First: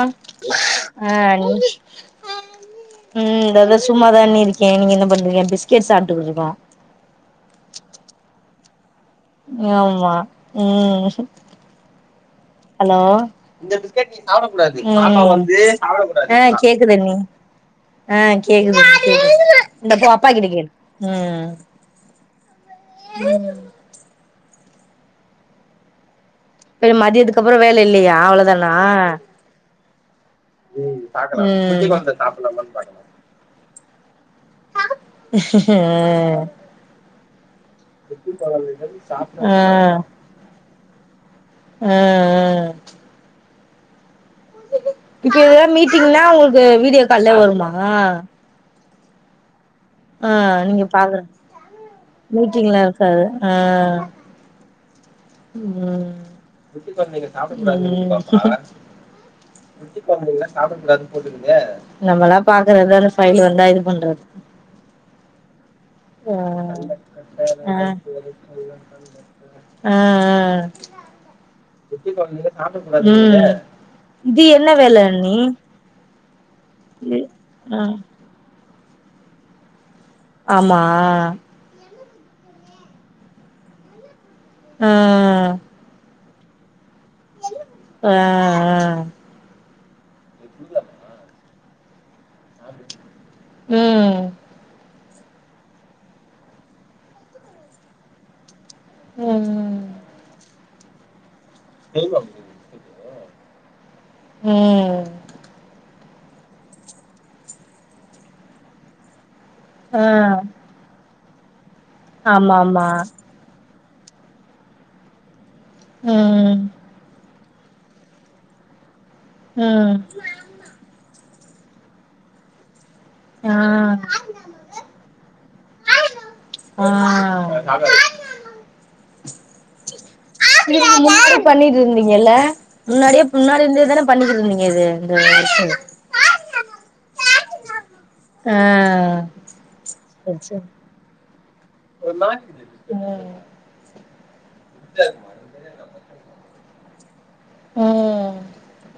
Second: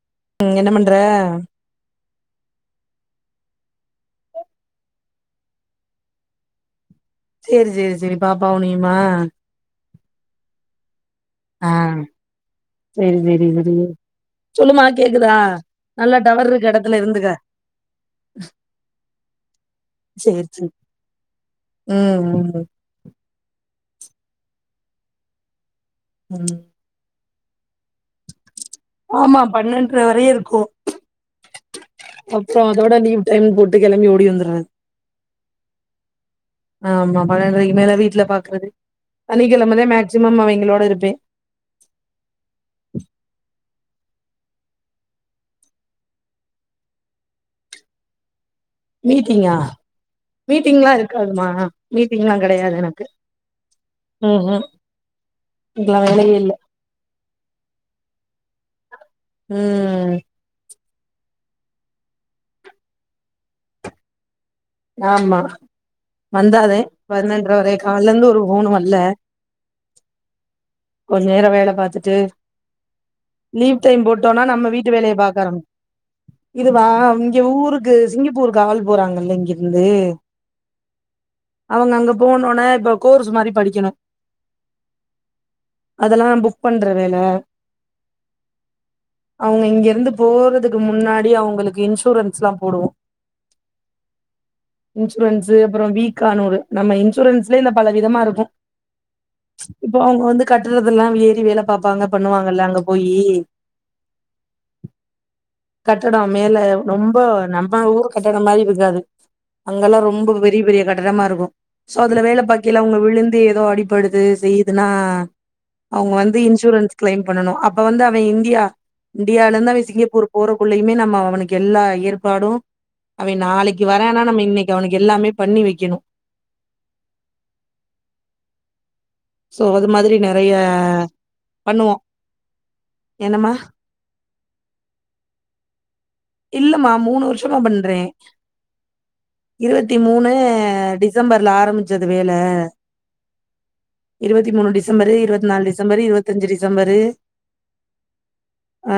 ஆ ம் என்ன பண்ற அ அண்ணி ம் இந்ததோ சும்மாதா அண்ணி இருக்கே நீங்க என்ன பண்றீங்க பிஸ்கெட் சாப்ட்டுக்கிட் இருக்கோ சேரி சேரி சேரி பாப்பாவு நீயும்மா ஆமா ம் அ ஹலோ ம் சொல்லுமா கேக்குதா நல்லா டவர் அ இருக்க கேக்குது எடத்துல அண்ணி இருந்துக்க ஆ கேக்குது கேக்குது இந்த போ அப்பா சேரி சேரி கிட்டக்கேளு உம் ம் ம் ம் அப்றோ மதியதுக்கப்றோ வேல இல்லையா அவ்ளோதா னா ஆமா பன்னெண்ட்ர வரையு இருக்கு ம் டைம் போட்டு கெளம்பி ஓடி வந்துட்ரது அ ஆமா பன்னெட்ரைக்கு மேல வீட்ல பாக்றது ஆ ஆ சனிக்கிழமைதா மேக்சிமம் அவைங்களோட இருப்பே அ அ இப்ப எதா மீட்டிங்னா உங்களுக்கு வீடியோ கால்லே வருமா மீட்டிங்கா ஆ நீங்க மீட்டிங்ல்லா பாக்குற இருக்காதுமா மீட்டிங்ல்லாம் கெடையாது மீட்டிங்லா எனக்கு இருக்காது ஆ ம் ம் இதுக்லா வேலையே இல்ல குட்டி கொழந்தைங்க சாப்ட கூடாதுன்வாங்க ம் குழந்தைங்க சாப்டக்கூடாது நம்மலா பாக்குறத பைல் வந்தா இது பண்றது ஆமா வந்தாதே ஆ பன்னெண்ட்ர வரையு கால்ல இருந்து ஒரு அ ஃபோனு வல்ல ஆ அ கொஞ்ச நேரம் வேல பாத்துட்டு ம் லீவ் டைம் இது போட்டோம்னா என்ன நம்ம வீட்டு வேல வேலைய அண்ணி பாக்க ஆரம்பிக் இதுவா இங்க ஆ ஊருக்கு சிங்கப்பூருக்கு ஆள் போறாங்கல்ல இங்கருந்து ஆமா அவங்க அங்க போனோன இப்ப கோர்ஸ் மாரி படிக்கணும் ஆ அதல்லாம் புக் பண்ற வேல ஆ ஆ அவங்க இங்க இருந்து போறதுக்கு முன்னாடி அவங்களுக்கு இன்சூரன்ஸ்லாம் போடுவோ ம் இன்சூரன்ஸ்ஸு அப்புறம் வீக்கான்னு ஒரு நம்ம இன்சூரன்ஸ்லய இந்த பல விதமா இருக்கும் ம் இப்போ அவங்க வந்து கட்டுறது எல்லா ஏறி வேலை பாப்பாங்க பண்ணுவாங்கல்ல அங்க போயி ம் கட்டடம் மேல ரொம்ப நம்ம ஊர் கட்டடம் மாரி இருக்காது ஆ அங்கல்லாம் ரொம்ப பெரிய பெரிய கட்டடமா இருக்கும் சோ அதுல வேல பாக்கயில ஆமாமா அவங்க விழுந்து ஏதோ அடிபடுது செய்யுதுன்னா அவங்க வந்து ம் இன்சூரன்ஸ் கிளைம் பண்ணனும் அப்ப வந்து அவன் இந்தியா இந்தியாலந்து அவன் ம் சிங்கப்பூர் போறக்குள்ளயுமே நம்ம அவனுக்கு எல்லா ஏற்பாடும் அவன் ஆ நாளைக்கு வரனா நம்ம இன்னைக்கு இங்க அவனுக்கு எல்லாமே பண்ணி வக்கணும் ஆ சோ அது மாதிரி நேர நீங்க முன்னாடி பண்ணிட்டுருந்தீங்கல்ல முன்னாடியே என்னம்மா முன்னாடி இருந்த தானே பண்ணிட்டு இருந்தீங்க இது இந்த வொர்க்கு இல்லமா மூணு வருஷமா பண்றேன் ஆ இருவத்தி மூணு சரி சரி டிசம்பர்லே ஆரம்ச்சது வேல ம் இருவத்தி மூணு டிசம்பரு இருவத் நாலு டிசம்பரு இருவதஞ்சு டிசம்பரு ம் ஆ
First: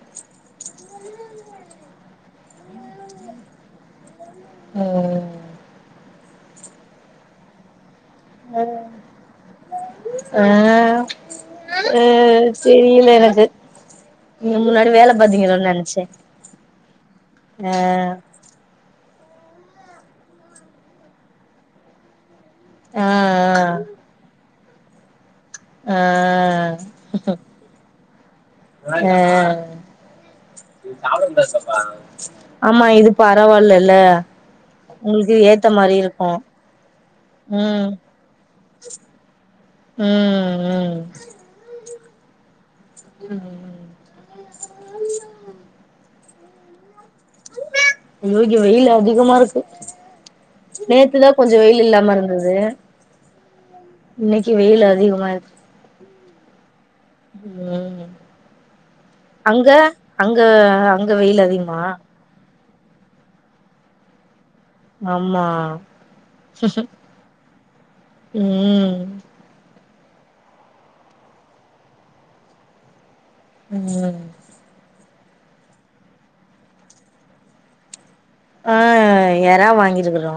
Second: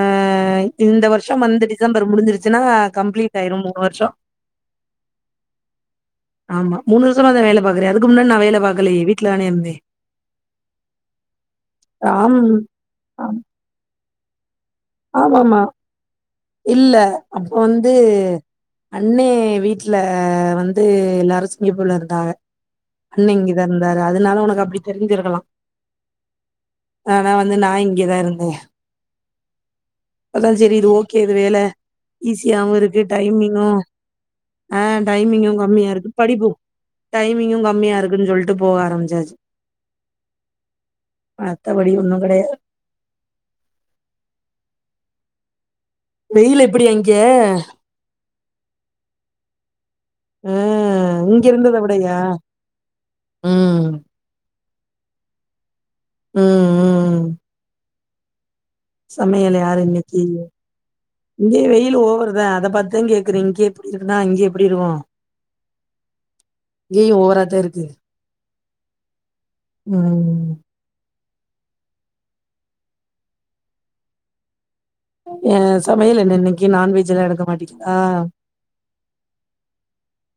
இந்த வர்ஷம் வந்து டிசம்பர் முடி்சிருச்சுனா கம்ப்ளீட் ஆயிரும் மூணு வருஷம் ம் ஆமா மூணு வருசமா தா வேல பாக்கறேன் அதுக்கு முன்னாடி நான் வேலை பாாக்கலயே வீட்லதானே இந்தேன் ஆ அ ஆம் சரில்ல ஆம் எனக்கு நீங்க முன்னாடி வேல ஆமாமா பாத்தீங்களோன்னு நெனச்சே இல்ல அப்ப ஆ வந்து அண்ணே வீட்டுல வந்து எல்லா வந்து சிங்கப்பூர்ல இருந்தாங்க ஆ அண்ண இங்கே தா இருந்தாரு அதனால உனக்கு அப்டி தெரி்சிருக்கலாம் ஆ ஆனா வந்து நா இங்கதா இருந்த ஆ இது ஓகே இது வேல ஈஸியாவும் ஆமா இருக்கு இது டைமிங்கும் பரவாயில்லல்ல ஆ உங்களுக்கு டைமிங்கும் ஏத்த கம்மியா மாரி இருக்கு இருக்கும் படிப்பும் டைமிங்கும் கம்மியா இருக்குன்னு சொல்ட்டு போக ஆரம்ச்சாச்சு ம் ம் மத்த படி ஒண்ணு கெடையாது ம் ம் வெயில் எப்டி அங் ஐயோ இங்கே வெயில் அதிகமா இருக்கு ஆ நேத்துதா இங்க கொஞ்சோ இருந்தத வெயில் விடயா? இல்லாம இருந்தது ம் இன்னைக்கு வெயில் அதிகமா இருக்கு ம் ம் ம் சமையல் அங்க யாரு இன்னிக்கு அங்க அங்க வெயில் இங்கேயு அதிகமா வெயில் ஓவர்தா அத பார்த்துதா கே இரு இங்கே இப்படி இருக்குன்னா அங்கே எப்டி இருக்கு ஆமா இங்கேயு ஓவராதா இருக்கு ம் ம் ம் ஏ சமையல் என்ன இன்னைக்கு நான்வெஜ் எல்லா எடுக்க மாட்டிங்களா ஆ எறா வாங்கிருக்குறோ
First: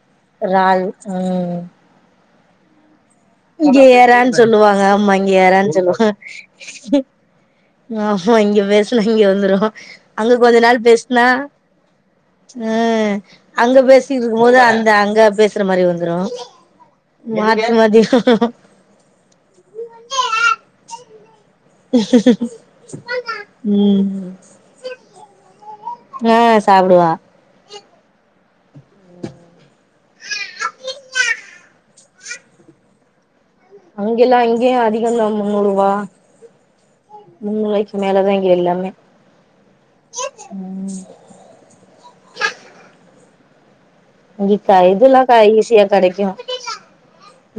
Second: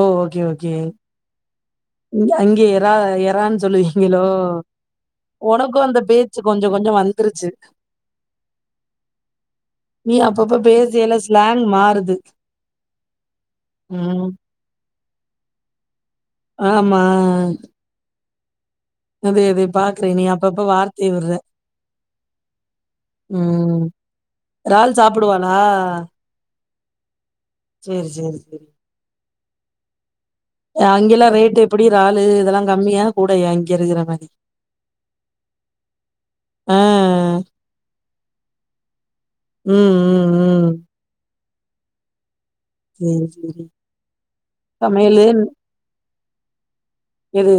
ஓ! எறால் ம் அங்கே எறா எ இங்க ஏறான்னு சொல்லுவாங்க ஆம்மா இங்க ஏறானு உனக்கும் அந்த சொல்லுவாங்க பேச்சு கொஞ்சம் கொஞ்சம் வந்துருச்சு. ஆமா இங்க பேசுனா இங்க வந்துரு நீ அங்க அப்பப்ப கொஞ்ச நாள் பேசையில பேசுனா ஸ்லாங் மாறுது. ம் அங்க பேசிட்டு ம். இருக்கு போது அந்த அங்க பேச மாதிரி வந்துரு ஆமா. மாத்தி மாத்தி அதே அதே பாக்குறே நீ அப்பப்ப வார்த்தைய விட்ர ம் எறால் சாப்பிடுவானா ஆ சாப்டுவா செரி செரி செரி அங்கெல்லா ரேட் எப்டி எறாலு இதெல்லா கம்மியா கூடயா இருக்கிற அங்க மாரி எல்லா இங்கேயு அதிகோ தா மூன்னூறு ரூபா ஆ முன்னூறுபாய்க்கு மேலதா இங்கே எல்லாமே ம் ம் ம் செரி செரி இங்க இதெல்லா கா ஈசியா கெடைக்கு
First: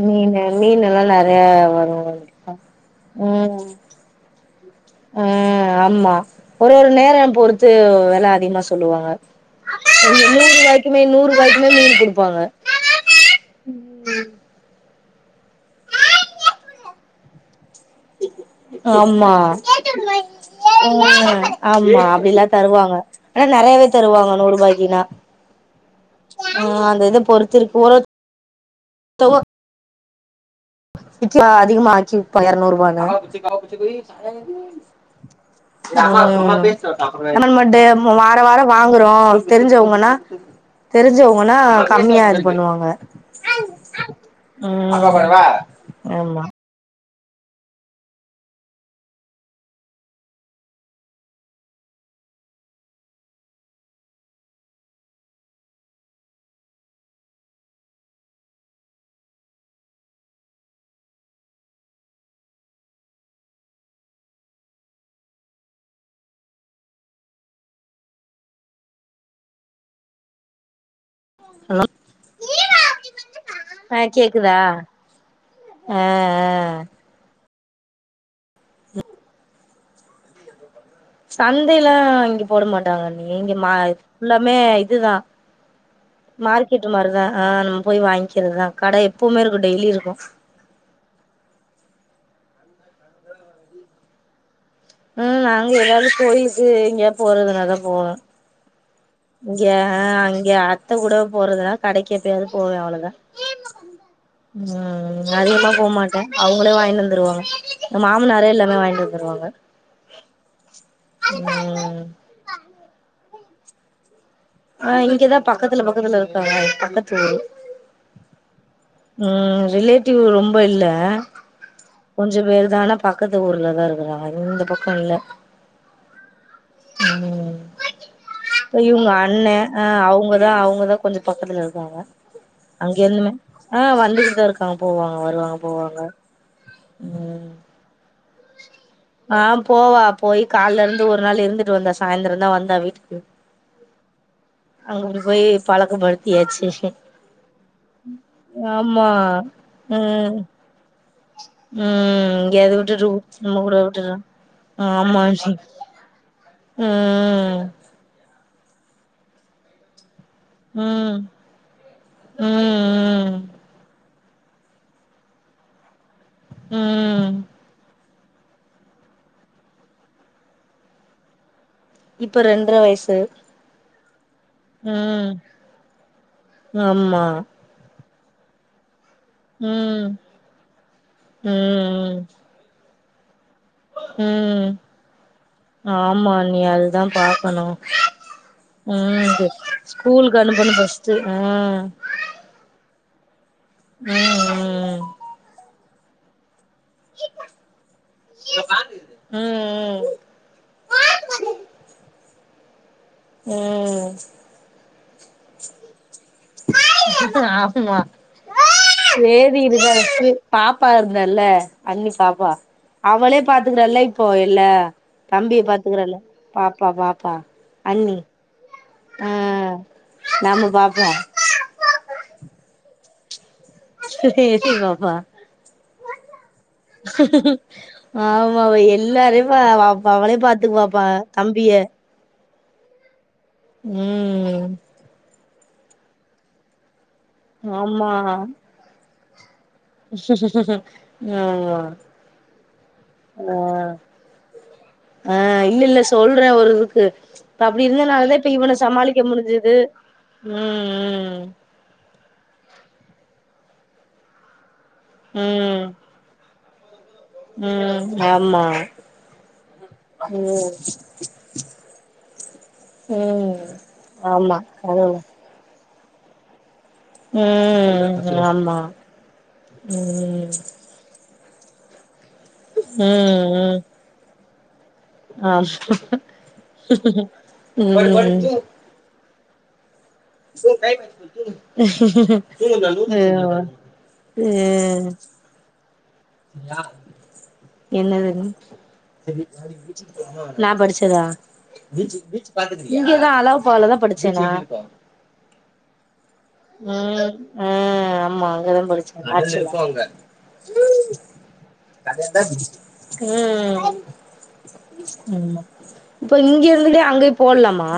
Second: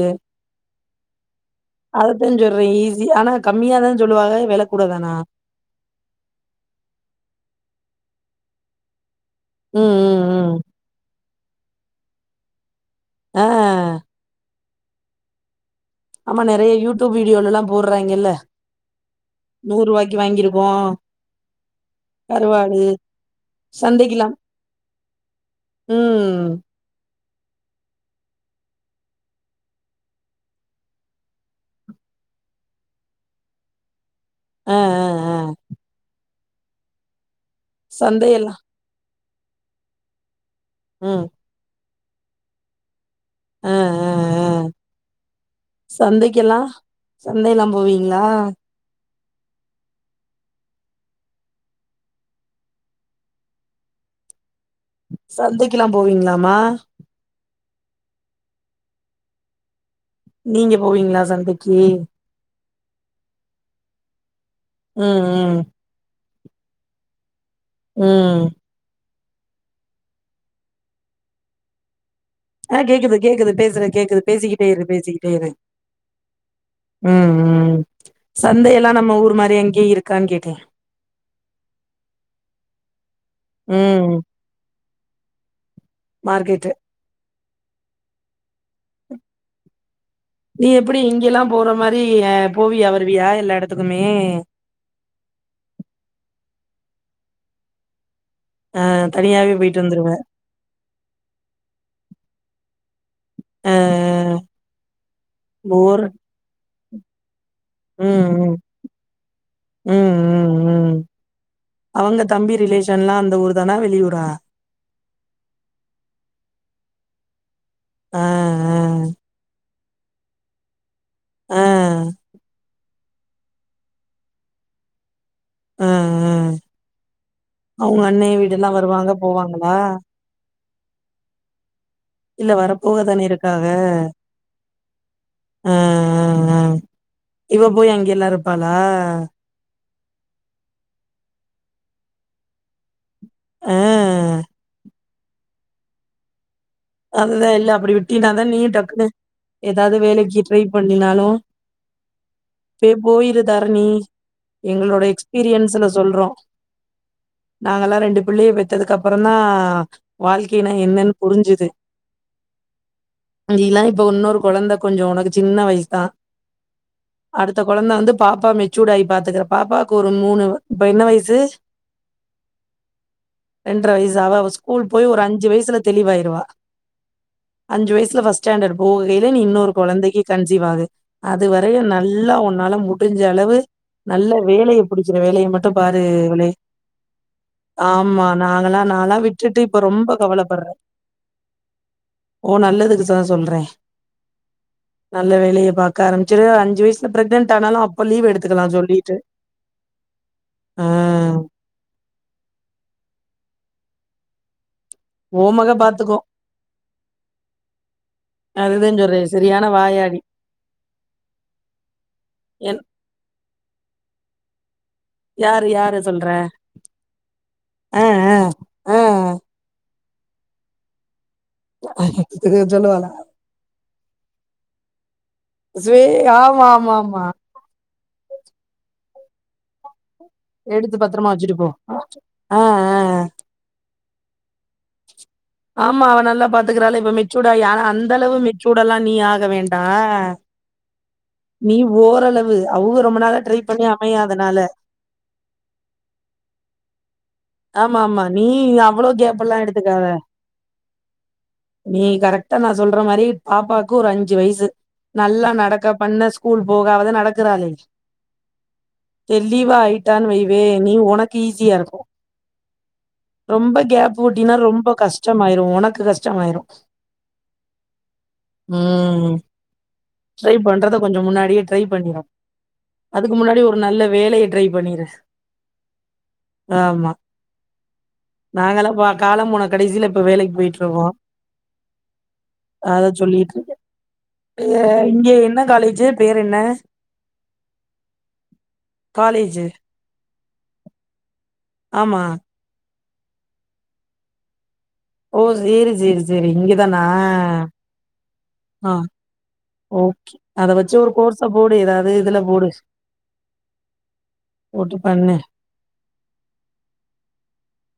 மீனு மீன் எல்லா நெறைய வரு அதத்தே சொல்றே ஈஸி ஆனா ம் கம்மியாதா சொல்லுவாங்க வெள ஆ ஆமா ஒரு ஒரு நேரோ பொறுத்து வெல அதிகமா சொல்லுவாங்க ம் ம் நூறு ம் ரூபாய்க்குமே நூறு ரூபாய்க்குமே மீனு கொடுப்பாங்க ஆ ஆமா நெறைய யூடுப் வீடியோல எல்லா போடுறாய்ங்க இல்ல ஆமா ஆ ஆமா அப்டிலா கருவாடு தருவாங்க ஆனா நெறையவே சந்தைக்குலா தருவாங்க நூறு ரூபாய்க்குனா ம் ஆ அந்த இத பொறுத்து இருக் போற [unintelligible] பிட்சா அதிகமா ஆச்சு இப்ப எரநூறுவானு ஆ ஆ ஆ வாரோ சந்தையெல்லா வாரோ வாங்குறோ தெரிஞ்சவங்கன்னா ம் தெரிஞ்சவங்கன்னா கம்மியா இது பண்ணுவாங்க ஆ ஆ ஆ ம் அப்பா போட வா சந்தைக்கெல்லா சந்தையெல்லாம் போவீங்களா சந்தைக்குல்லாம் போவீங்களாமா நீங்க போவீங்களா சந்தைக்கு ம் ம் ம் ஹலோ ஆ கேக்குது கேக்குது பேசற ஆ கேக்குது கேக்குதா பேசிகிட்டே இரு பேசிகிட்டே இரு ஆ ஆ ம் ம் சந்தை எல்லாம் நம்ம ஊரு மாரி அங்கேயே இருக்கான்னு கேட்டேன் சந்த எல்லாம் இங்க போட மாட்டாங்க நீங்க மா ம் ஃபுல்லாமே இதுதான் மார்க்கெட்டு மார்க்கெட் மாரிதா ஆ நம்ம போய் வாங்கிறதுதான் கடை எப்பவுமே இருக்கு டெய்லி இருக்கும் நீ எப்டி இங்கெல்லா போற மாரி போவியா வருவியா எல்லா எடத்துக்குமே ம் நாங்க எதாவது கோயிலுக்கு எங்கியா போறதுனா தா போவோம் ஆ இங்கய அங்கே அத்த கூட போறதுனா கடைக்கு எப்பியாவது போவே அவ்ளோதான் ஆ ஆ ம் அ அ அதிகமா போமாட்டே அவுங்களே வாங்கினு வந்துருவாங்க ஏ ம் மாமனாரே ம் எல்லாமே வாங்கி வருவாங்க ம் ம் ம் ம் அவங்க தம்பி ரிலேஷன்லா அந்தஊர் தானா வெளி ஊரா ஆ இங்கதான் பக்கத்துல பக்கத்துல இருக்காங்க பக்கத்து ஊரு ஆ ஆ ம் ரிலேடிவ் ரொம்ப இல்ல ஆ ஆ கொஞ்ச பேர்தா ஆனா பக்கத்து ஊர்லதான் இருக்குறாங்க இந்த பக்கோ இல்ல ஆ ஆ ம் அவங்க அண்ணே வீடெல்லா இப்ப இவங்க வருவாங்க அண்ண போவாங்களா ஆ அவுங்கதான் அவுங்கதான் கொஞ்ச பக்கத்ல இருக்காங்க இல்ல அங்க வரப்போகதானே இருந்துமே இருக்காக ஆ வந்துட்டுதான் இருக்காங்க போவாங்க வருவாங்க ஆ போவாங்க ஆ ம் இவ போய் அங்கெல்லா இருப்பாளா ஆ போவா போய் கால்ல இருந்து ஒரு நாள் இருந்துட்டு வந்தா சாய்ந்தரம் தா வந்தா வீட்டுக்கு ஆ அங்கட்டு போய் பழக்க படுத்தியாச்சு அதுதான் இல்ல அப்டி விட்டினாதா நீயும் டக்குனு ஏதாவது ம் வேலைக்கு ட்ரை பண்ணினாலும் ம் எங்கயாவது இப்பே விட்டுட்டு போயிரு நம்ம கூட தரணி விட்டுறா எங்களோடய ஆமா ஆன்ட்டி எக்ஸ்பீரியன்ஸ்ல சொல்றோ ம் நாங்கல்லா ரெண்டு பிள்ளைய பெத்ததுக்கு அப்புற தா வாழ்க்கையன்னா என்னன்னு புரிஞ்சுது ம்ம் நீல்லா இப்ப ஒன்னொரு குழந்த கொஞ்சோ உனக்கு சின்ன வயசு தா ம் அடுத்த குழந்தை வந்து பாப்பா மெச்சூட் ஆகி பாத்துக்கற பாப்பாவுக்கு ஒரு மூணு இப்ப என்ன வயசு இப்ப ரெண்டர வயசு ரெண்டர வயசு அதா அவ ஸ்கூல் போய் ஒரு ம் அஞ்சு வயசுல தெளிவாய்டுவா ஆமா அஞ்சு வயசுல ஃபஸ்ட் ஸ்டாண்டர்ட் போகையில நீ இன்னொரு ம் கொழந்தைக்கு கன்சிவ் ஆகு அது வரையும் ம் நல்லா உன்னால முடிஞ்ச அளவு நல்ல ம் வேலைய புடிச்ச வேலைய மட்டு பாரு ஆமா இவளே அண்ணி அதுதான் பாக்கணும் ஆமா நாங்களா நான்ல்லா விட்டுட்டு இப்ப ரொம்ப கவலைப்படுற செரி அ உ நல்லதுக்சா சொல்றே உம் நல்ல வேலைய பாக்க ஆரம்பிச்சுரு அஞ்சு வய்ஸ் இந்த பிரக்னென்ட் ஆனாலும் அப்ப லீவ் எடுத்துக்கலா சொல்லிட்டு ம் ஆ ம் ஓ மக பாத்துக்கோ ஆமா அதுதா சொல்றே வேதி சரியான இருந்தா வாயாடி எடத்துல பாப்பா இருந்தால்ல அண்ணி பாப்பா என் அவளே பாத்துக்கறால இப்போ இல்ல தம்பிய யாரு யாரு பாத்துக்கறால சொல்ற பாப்பா பாப்பா ஆ அன்னு ஆ ஆ நாம பாபோ இது சொல்லவல சேரிபாப்பா ஸ்வே ஆமா ஆமா ஆமா ஆமா எல்லாரையு அவ அவளே எடுத்து பாத்துக்குவாப்பா பத்திரமா வச்சுட்டு போ தம்பிய ஆ ஆ ஆ ம் ஆமா அவ நல்லா பாத்துக்கிறாள இப்ப மெச்சூடாயி ஆனா அந்த அளவு ஆமா மெச்சூல்லா நீ ஆக வேண் டா ஆமா நீ ஓரளவு அவ்க ரொம்ப நாள ஆ ட்ரை பண்ணி அமைய அதனால ஆ இல்ல இல்ல சொல்ற ஒரு இதுக்கு இப்ப அப்டி ஆமா ஆமா இருந்ததுனாலதே நீ இப்ப இவன அவ்ளோ சமாளிக்க கேப் எல்லா முடிஞ்சுது எடுத்துக்காத து ம் ம் நீ கரெக்டா நா சொல்ற மாரி பாப்பாக்கு ஒரு அஞ்சு வயசு நல்லா ம் நடக்க பண்ண கூல் போகஅவது நடக் ம் ஆமா தெளிவா ஆயிட்டான் வைவே ம் நீ உனக்கு ஈஸியா இருக்கு ம் ரொம்ப கேப் உட்டினா ஆமா ரொம்ப அதுவு கஷ்டமாயிரு ஒனக்கு ரெஷ்டமாயிரு ம் ஆமா ம் ம் ட்ரை பண்றத கொஞ்சோ முன்னாடியே ட்ரை பண்ணுங்க அதுக்கு முன்னாடி ஒரு நல்ல வேலையை ட்ரை பண்ணிரு ஆ ஆமா உம் நாங்கல்லா பா காலம் போன கடைசியில இப்ப வேலைக்கு போயிட்டுருக்கோ ம் அத சொல்லிட்ருக்கே இல்ல இங்கே என்ன காலேஜு பேர் என்ன என்னதுது காலேஜு நா படிச்சதா ஆமா இங்கதா அழகப்பா ல தா படிச்சேன்னா ஓ ஜேரி ஜேரி ஜேரி இங்கதானா ம் ஆ அசேர்டா ஓகே அத வச்சு ஒரு கோர்ஸ போடு ஏதாவது இதுல போடு ம் ஆமா போட்டு பண்ணு இப்ப இங்க இருந்தே அங்கே போடலாமா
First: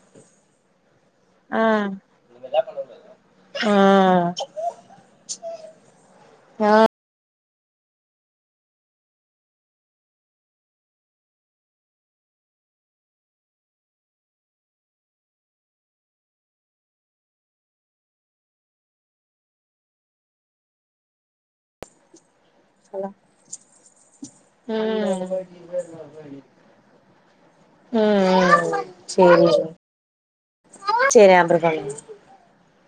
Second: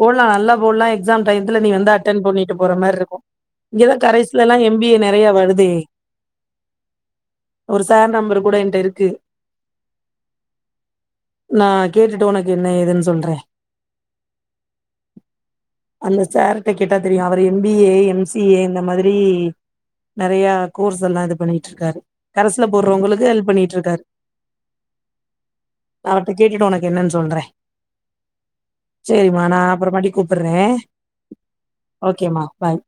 போட்லா நல்லா போட்லா எக்ஸாம் டைத்துல நீ வந்து அட்டெண்ட் பண்ணிட்டு போற மாரி இருக்கு ஆ இங்கதா கரேசுலலா எம் பி ஏ நெறய வருதே ஆ ஒரு சார் நம்பர் கூட என்ட்ட இருக்கு நா கேட்டுட்டு உனக்கு என்ன ஏதுன் சொல்றே அந்த சார்ட்ட கேட்டா தெரியு அவர் M B A M C A இந்த மாதிரி நெறயா கோர்ஸ் எல்லா இது பண்ணிட் இருக்காரு கரஸ்ல போடுறவங்களுக்கு ஹெல்ப் பண்ணிட்டு இருக்காரு ம் அவர்ட்ட கேட்டுட்டு உனக்கு என்னன் சொல்றே ம் ம் சரிமா சேரி நா அப்புறமாட்டி கூப்பட்றே சேரி அப்றோ பண்ணுங்க ஓகே மா பாய்